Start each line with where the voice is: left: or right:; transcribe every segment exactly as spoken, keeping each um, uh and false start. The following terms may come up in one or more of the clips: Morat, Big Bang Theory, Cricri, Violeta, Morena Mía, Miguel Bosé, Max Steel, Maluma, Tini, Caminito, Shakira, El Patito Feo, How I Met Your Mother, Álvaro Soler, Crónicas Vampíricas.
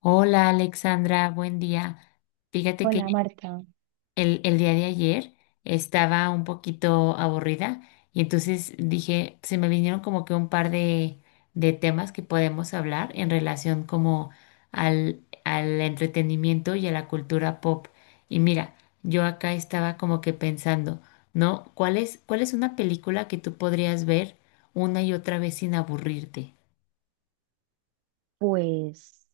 left: Hola Alexandra, buen día. Fíjate que
right: Hola Marta.
left: el, el día de ayer estaba un poquito aburrida y entonces dije, se me vinieron como que un par de, de temas que podemos hablar en relación como al, al entretenimiento y a la cultura pop. Y mira, yo acá estaba como que pensando, ¿no? ¿Cuál es, cuál es una película que tú podrías ver una y otra vez sin aburrirte?
right: Pues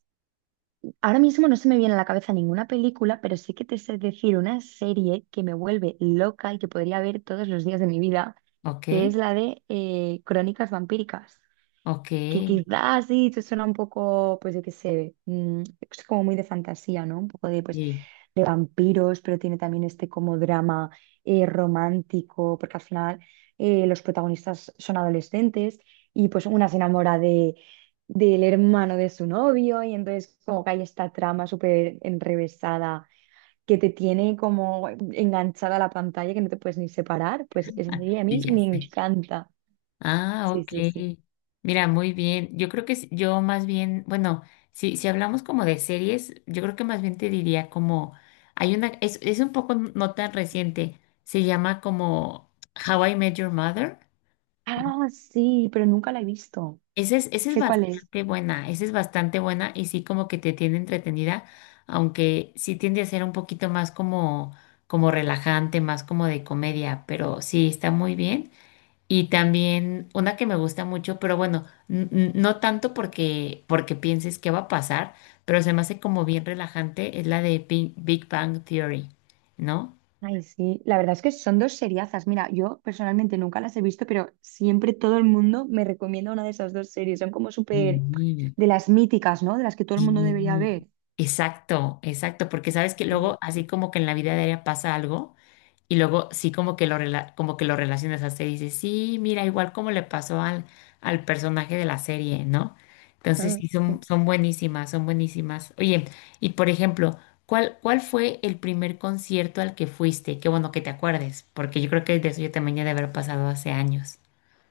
right: ahora mismo no se me viene a la cabeza ninguna película, pero sí que te sé decir una serie que me vuelve loca y que podría ver todos los días de mi vida,
left: ¿Ok?
right: que es la de eh, Crónicas Vampíricas,
left: Ok.
right: que quizás sí, te suena un poco, pues yo qué sé, mm, es como muy de fantasía, ¿no? Un poco de, pues,
left: Sí.
right: de vampiros, pero tiene también este como drama eh, romántico, porque al final eh, los protagonistas son adolescentes y pues una se enamora de, del hermano de su novio y entonces como que hay esta trama súper enrevesada que te tiene como enganchada a la pantalla que no te puedes ni separar, pues esa serie a
left: Sí,
right: mí
left: ya
right: me
left: sé.
right: encanta.
left: Ah,
right: Sí,
left: ok.
right: sí, sí.
left: Mira, muy bien. Yo creo que s- yo más bien, bueno, si, si hablamos como de series, yo creo que más bien te diría como, hay una, es, es un poco no tan reciente, se llama como How I Met Your Mother.
right: Ah, sí, pero nunca la he visto.
left: Esa es, esa es
right: Sé cuál es.
left: bastante buena, esa es bastante buena y sí como que te tiene entretenida, aunque sí tiende a ser un poquito más como, como relajante, más como de comedia, pero sí está muy bien. Y también una que me gusta mucho, pero bueno, n- n- no tanto porque, porque pienses qué va a pasar, pero se me hace como bien relajante, es la de Bi- Big Bang Theory, ¿no?
right: Ay, sí. La verdad es que son dos seriazas. Mira, yo personalmente nunca las he visto, pero siempre todo el mundo me recomienda una de esas dos series. Son como súper
left: Sí,
right: de las míticas, ¿no? De las que todo el mundo debería
left: sí.
right: ver.
left: Exacto, exacto, porque sabes que luego
right: Sí.
left: así como que en la vida diaria pasa algo. Y luego sí como que lo rela- como que lo relacionas hasta y dices, sí, mira, igual como le pasó al, al personaje de la serie, ¿no? Entonces
right: Ah,
left: sí, son,
right: pues,
left: son buenísimas, son buenísimas. Oye, y por ejemplo, ¿cuál, cuál fue el primer concierto al que fuiste? Qué bueno que te acuerdes, porque yo creo que de eso yo también ya de haber pasado hace años.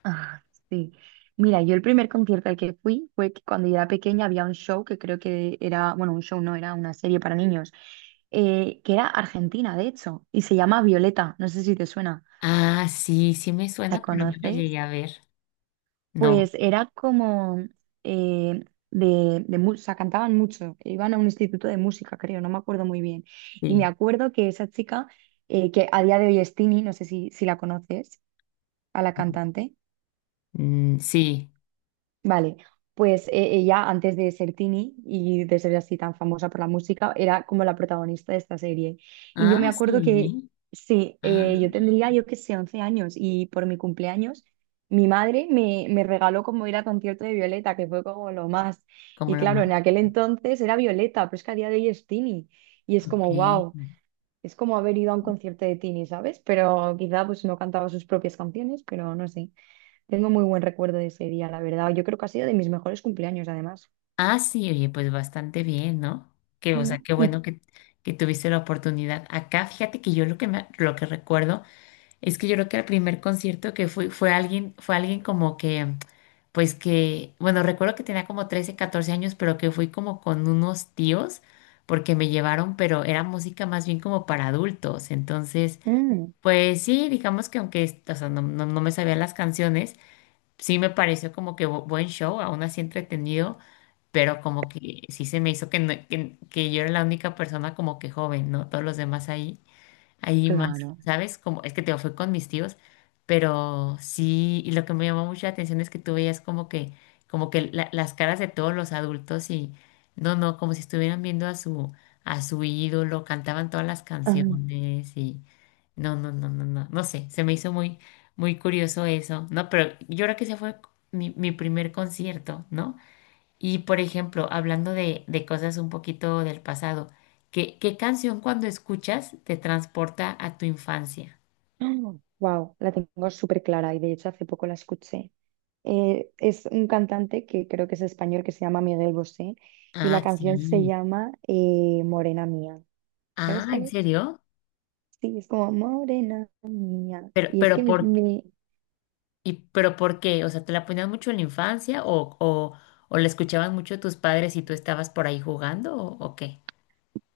right: ah, sí. Mira, yo el primer concierto al que fui fue que cuando yo era pequeña había un show que creo que era, bueno, un show no, era una serie para niños, eh, que era argentina, de hecho, y se llama Violeta. No sé si te suena.
left: Ah, sí, sí me
right: ¿La
left: suena, pero no la
right: conoces?
left: llegué a ver. No,
right: Pues era como eh, de, de mu- o sea, cantaban mucho, iban a un instituto de música, creo, no me acuerdo muy bien. Y me
left: sí.
right: acuerdo que esa chica, eh, que a día de hoy es Tini, no sé si, si la conoces, a la cantante.
left: Mm, sí.
right: Vale, pues eh, ella antes de ser Tini y de ser así tan famosa por la música, era como la protagonista de esta serie. Y yo me
left: Ah,
right: acuerdo que,
left: sí.
right: sí, eh, yo
left: Ah,
right: tendría, yo que sé, once años y por mi cumpleaños, mi madre me, me regaló como ir a concierto de Violeta, que fue como lo más.
left: como
right: Y
left: lo
right: claro,
left: más.
right: en aquel entonces era Violeta, pero es que a día de hoy es Tini. Y es
left: Ok.
right: como, wow, es como haber ido a un concierto de Tini, ¿sabes? Pero quizá pues no cantaba sus propias canciones, pero no sé. Tengo muy buen recuerdo de ese día, la verdad. Yo creo que ha sido de mis mejores cumpleaños, además.
left: Ah, sí, oye, pues bastante bien, ¿no? Que, o
right: Mm.
left: sea, qué
right: Y
left: bueno que, que, tuviste la oportunidad. Acá, fíjate que yo lo que me, lo que recuerdo es que yo creo que el primer concierto que fui fue alguien, fue alguien como que, pues que, bueno, recuerdo que tenía como trece, catorce años, pero que fui como con unos tíos porque me llevaron, pero era música más bien como para adultos. Entonces,
right: mm,
left: pues sí, digamos que aunque, o sea, no, no, no me sabía las canciones, sí me pareció como que bu- buen show, aún así entretenido pero como que sí se me hizo que, no- que, que yo era la única persona como que joven, ¿no? Todos los demás ahí, ahí más,
right: claro.
left: ¿sabes? Como, es que te digo, fui con mis tíos, pero sí, y lo que me llamó mucho la atención es que tú veías como que, como que la- las caras de todos los adultos y, no, no, como si estuvieran viendo a su, a su ídolo, cantaban todas las canciones y, no, no, no, no, no, no sé, se me hizo muy, muy curioso eso, ¿no? Pero yo creo que ese fue mi, mi primer concierto, ¿no? Y por ejemplo, hablando de, de cosas un poquito del pasado, ¿qué, qué canción cuando escuchas te transporta a tu infancia?
right: Wow, la tengo súper clara y de hecho hace poco la escuché. Eh, es un cantante que creo que es español que se llama Miguel Bosé y la
left: Ah,
right: canción se
left: sí.
right: llama eh, Morena Mía. ¿Sabes
left: Ah,
right: cuál
left: ¿en
right: es?
left: serio?
right: Sí, es como Morena Mía.
left: Pero,
right: Y es que
left: pero
right: me,
left: por,
right: me-
left: y, pero ¿por qué? O sea, ¿te la ponían mucho en la infancia o, o, o la escuchaban mucho tus padres y tú estabas por ahí jugando o, o qué?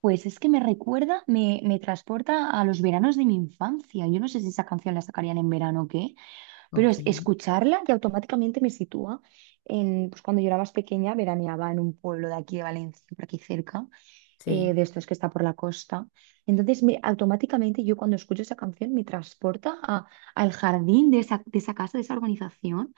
right: Pues es que me recuerda, me, me transporta a los veranos de mi infancia. Yo no sé si esa canción la sacarían en verano o qué, pero
left: Ok,
right: es escucharla y automáticamente me sitúa en, pues cuando yo era más pequeña, veraneaba en un pueblo de aquí de Valencia, por aquí cerca, eh,
left: sí,
right: de estos que está por la costa. Entonces, me, automáticamente yo cuando escucho esa canción me transporta a- al jardín de esa, de esa, casa, de esa organización.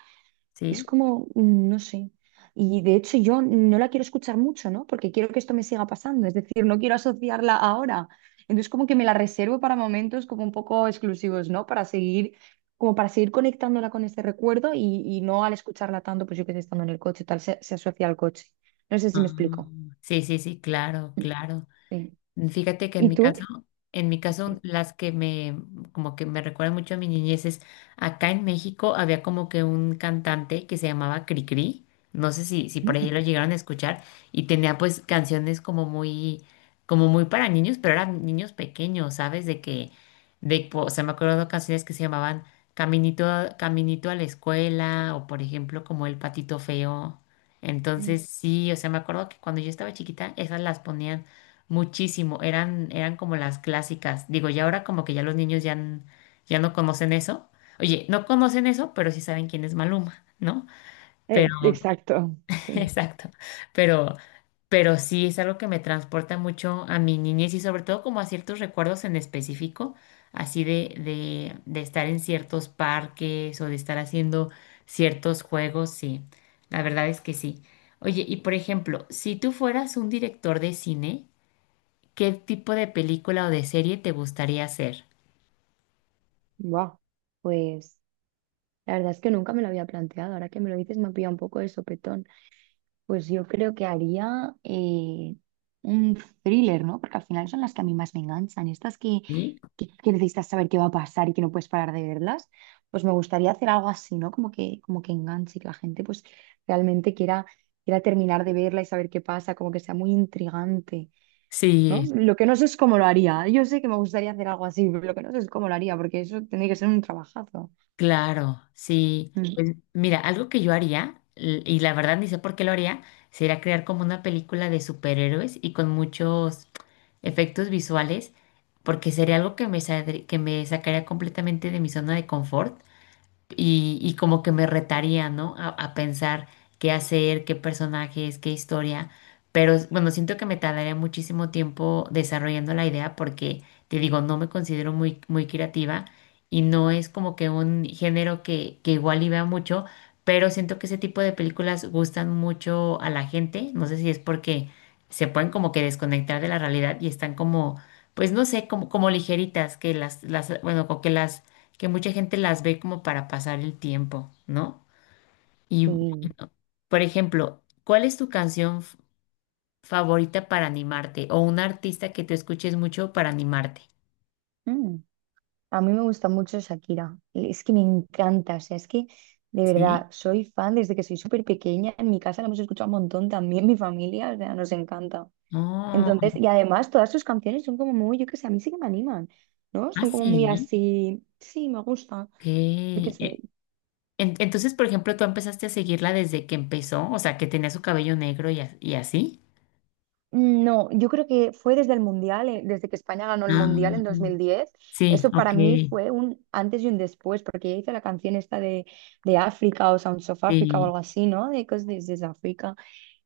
right: Es
left: sí.
right: como, mm, no sé. Y de hecho yo no la quiero escuchar mucho, ¿no? Porque quiero que esto me siga pasando. Es decir, no quiero asociarla ahora. Entonces como que me la reservo para momentos como un poco exclusivos, ¿no? Para seguir, como para seguir conectándola con este recuerdo y, y no al escucharla tanto, pues yo que sé, estando en el coche, tal, se, se asocia al coche. No sé
left: Ah,
right: si me explico.
left: sí, sí, sí, claro, claro.
right: Sí.
left: Fíjate que en
right: ¿Y
left: mi
right: tú?
left: caso, en mi caso,
right: Sí.
left: las que me, como que me recuerdan mucho a mi niñez es, acá en México había como que un cantante que se llamaba Cricri, no sé si, si por ahí
right: Mm.
left: lo llegaron a escuchar, y tenía pues canciones como muy, como muy para niños, pero eran niños pequeños, ¿sabes? De que, de, o sea, me acuerdo de canciones que se llamaban Caminito, a- Caminito a la escuela, o por ejemplo, como El Patito Feo. Entonces, sí, o sea, me acuerdo que cuando yo estaba chiquita, esas las ponían muchísimo, eran, eran como las clásicas. Digo, y ahora como que ya los niños ya, n- ya no conocen eso. Oye, no conocen eso, pero sí saben quién es Maluma, ¿no? Pero,
right: Eh, exacto, sí.
left: exacto, pero, pero sí es algo que me transporta mucho a mi niñez y sobre todo como a ciertos recuerdos en específico, así de, de, de estar en ciertos parques o de estar haciendo ciertos juegos, sí, la verdad es que sí. Oye, y por ejemplo, si tú fueras un director de cine, ¿qué tipo de película o de serie te gustaría hacer?
right: Wow. Pues la verdad es que nunca me lo había planteado. Ahora que me lo dices me ha pillado un poco de sopetón. Pues yo creo que haría eh, un thriller, ¿no? Porque al final son las que a mí más me enganchan. Estas que,
left: ¿Sí?
right: que, que necesitas saber qué va a pasar y que no puedes parar de verlas. Pues me gustaría hacer algo así, ¿no? Como que, como que enganche, que la gente pues realmente quiera, quiera terminar de verla y saber qué pasa, como que sea muy intrigante, ¿no?
left: Sí,
right: Lo que no sé es cómo lo haría. Yo sé que me gustaría hacer algo así, pero lo que no sé es cómo lo haría, porque eso tendría que ser un trabajazo.
left: claro, sí.
right: Mm.
left: Pues mira, algo que yo haría, l- y la verdad ni sé por qué lo haría, sería crear como una película de superhéroes y con muchos efectos visuales, porque sería algo que me, saldr- que me sacaría completamente de mi zona de confort. y, y como que me retaría, ¿no? A, a pensar qué hacer, qué personajes, qué historia. Pero bueno, siento que me tardaría muchísimo tiempo desarrollando la idea porque, te digo, no me considero muy, muy creativa y no es como que un género que, que igual y vea mucho, pero siento que ese tipo de películas gustan mucho a la gente. No sé si es porque se pueden como que desconectar de la realidad y están como, pues no sé, como, como ligeritas, que las, las, bueno, como que las que mucha gente las ve como para pasar el tiempo, ¿no? Y,
right: Sí.
left: por ejemplo, ¿cuál es tu canción f- favorita para animarte o un artista que te escuches mucho para animarte?
right: Mm. A mí me gusta mucho Shakira, es que me encanta, o sea, es que de
left: Sí.
right: verdad soy fan desde que soy súper pequeña, en mi casa la hemos escuchado un montón también, mi familia, o sea, nos encanta.
left: Oh,
right: Entonces, y además todas sus canciones son como muy, yo qué sé, a mí sí que me animan, ¿no?
left: ah,
right: Son como muy
left: sí.
right: así, sí, me gusta,
left: Ok.
right: yo qué sé.
left: Eh, en- entonces, por ejemplo, tú empezaste a seguirla desde que empezó, o sea, que tenía su cabello negro y, a- y así.
right: No, yo creo que fue desde el Mundial, eh, desde que España ganó el Mundial
left: Ah,
right: en dos mil diez.
left: sí,
right: Eso
left: ok,
right: para mí fue un antes y un después, porque ya hice la canción esta de, de África o Sounds of Africa o
left: sí,
right: algo así, ¿no? De Cause This is Africa.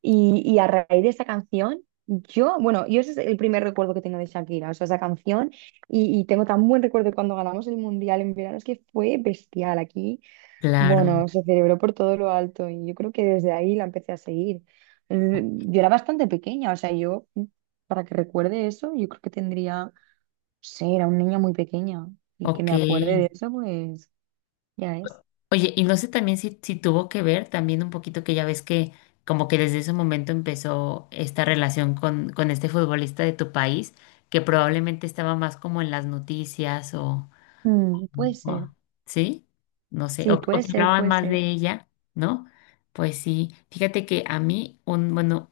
right: Y, y a raíz de esa canción, yo, bueno, yo ese es el primer recuerdo que tengo de Shakira, o sea, esa canción. Y, y tengo tan buen recuerdo de cuando ganamos el Mundial en verano, es que fue bestial aquí.
left: claro.
right: Bueno, se celebró por todo lo alto y yo creo que desde ahí la empecé a seguir. Eh, Yo era bastante pequeña, o sea, yo, mm, para que recuerde eso, yo creo que tendría, no sé, era una niña muy pequeña y que
left: Ok.
right: me acuerde de eso, pues ya es.
left: Oye, y no sé también si, si tuvo que ver también un poquito que ya ves que como que desde ese momento empezó esta relación con, con este futbolista de tu país, que probablemente estaba más como en las noticias o,
right: Mm, puede ser,
left: o- ¿sí? No sé, o,
right: sí,
left: o
right: puede
left: que
right: ser,
left: hablaban
right: puede
left: más
right: ser.
left: de ella, ¿no? Pues sí, fíjate que a mí, un, bueno,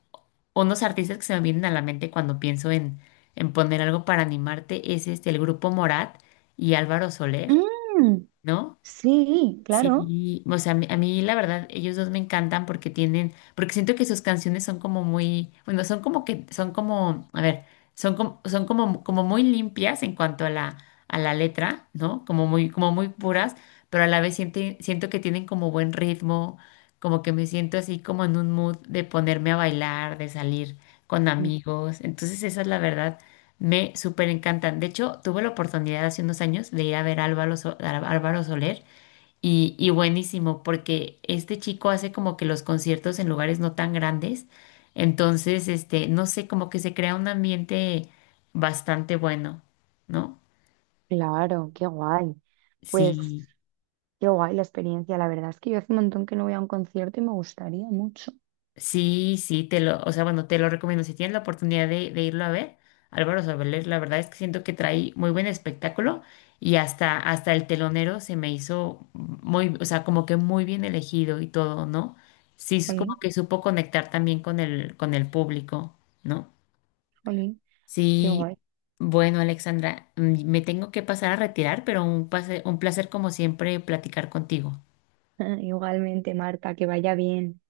left: unos artistas que se me vienen a la mente cuando pienso en, en poner algo para animarte es este, el grupo Morat y Álvaro Soler,
right: Mm,
left: ¿no?
right: sí, claro.
left: Sí, o sea, a mí, a mí la verdad, ellos dos me encantan porque tienen, porque siento que sus canciones son como muy, bueno, son como que, son como, a ver, son como, son como, como muy limpias en cuanto a la, a la letra, ¿no? Como muy, como muy puras, pero a la vez siento, siento que tienen como buen ritmo, como que me siento así como en un mood de ponerme a bailar, de salir con
right: Mm,
left: amigos. Entonces, esa es la verdad, me súper encantan. De hecho, tuve la oportunidad hace unos años de ir a ver a Álvaro, So- a Álvaro Soler. Y, y buenísimo, porque este chico hace como que los conciertos en lugares no tan grandes, entonces, este, no sé, como que se crea un ambiente bastante bueno, ¿no?
right: claro, qué guay. Pues
left: Sí,
right: qué guay la experiencia, la verdad es que yo hace un montón que no voy a un concierto y me gustaría mucho.
left: sí, sí, te lo, o sea, bueno, te lo recomiendo. Si tienes la oportunidad de, de irlo a ver, Álvaro Soler, la verdad es que siento que trae muy buen espectáculo y hasta, hasta el telonero se me hizo muy, o sea, como que muy bien elegido y todo, ¿no? Sí, es como
right: Jolín,
left: que supo conectar también con el, con el, público, ¿no?
right: jolín, qué
left: Sí,
right: guay.
left: bueno, Alexandra, mm, me tengo que pasar a retirar, pero un pase- un placer como siempre platicar contigo.
right: Igualmente, Marta, que vaya bien.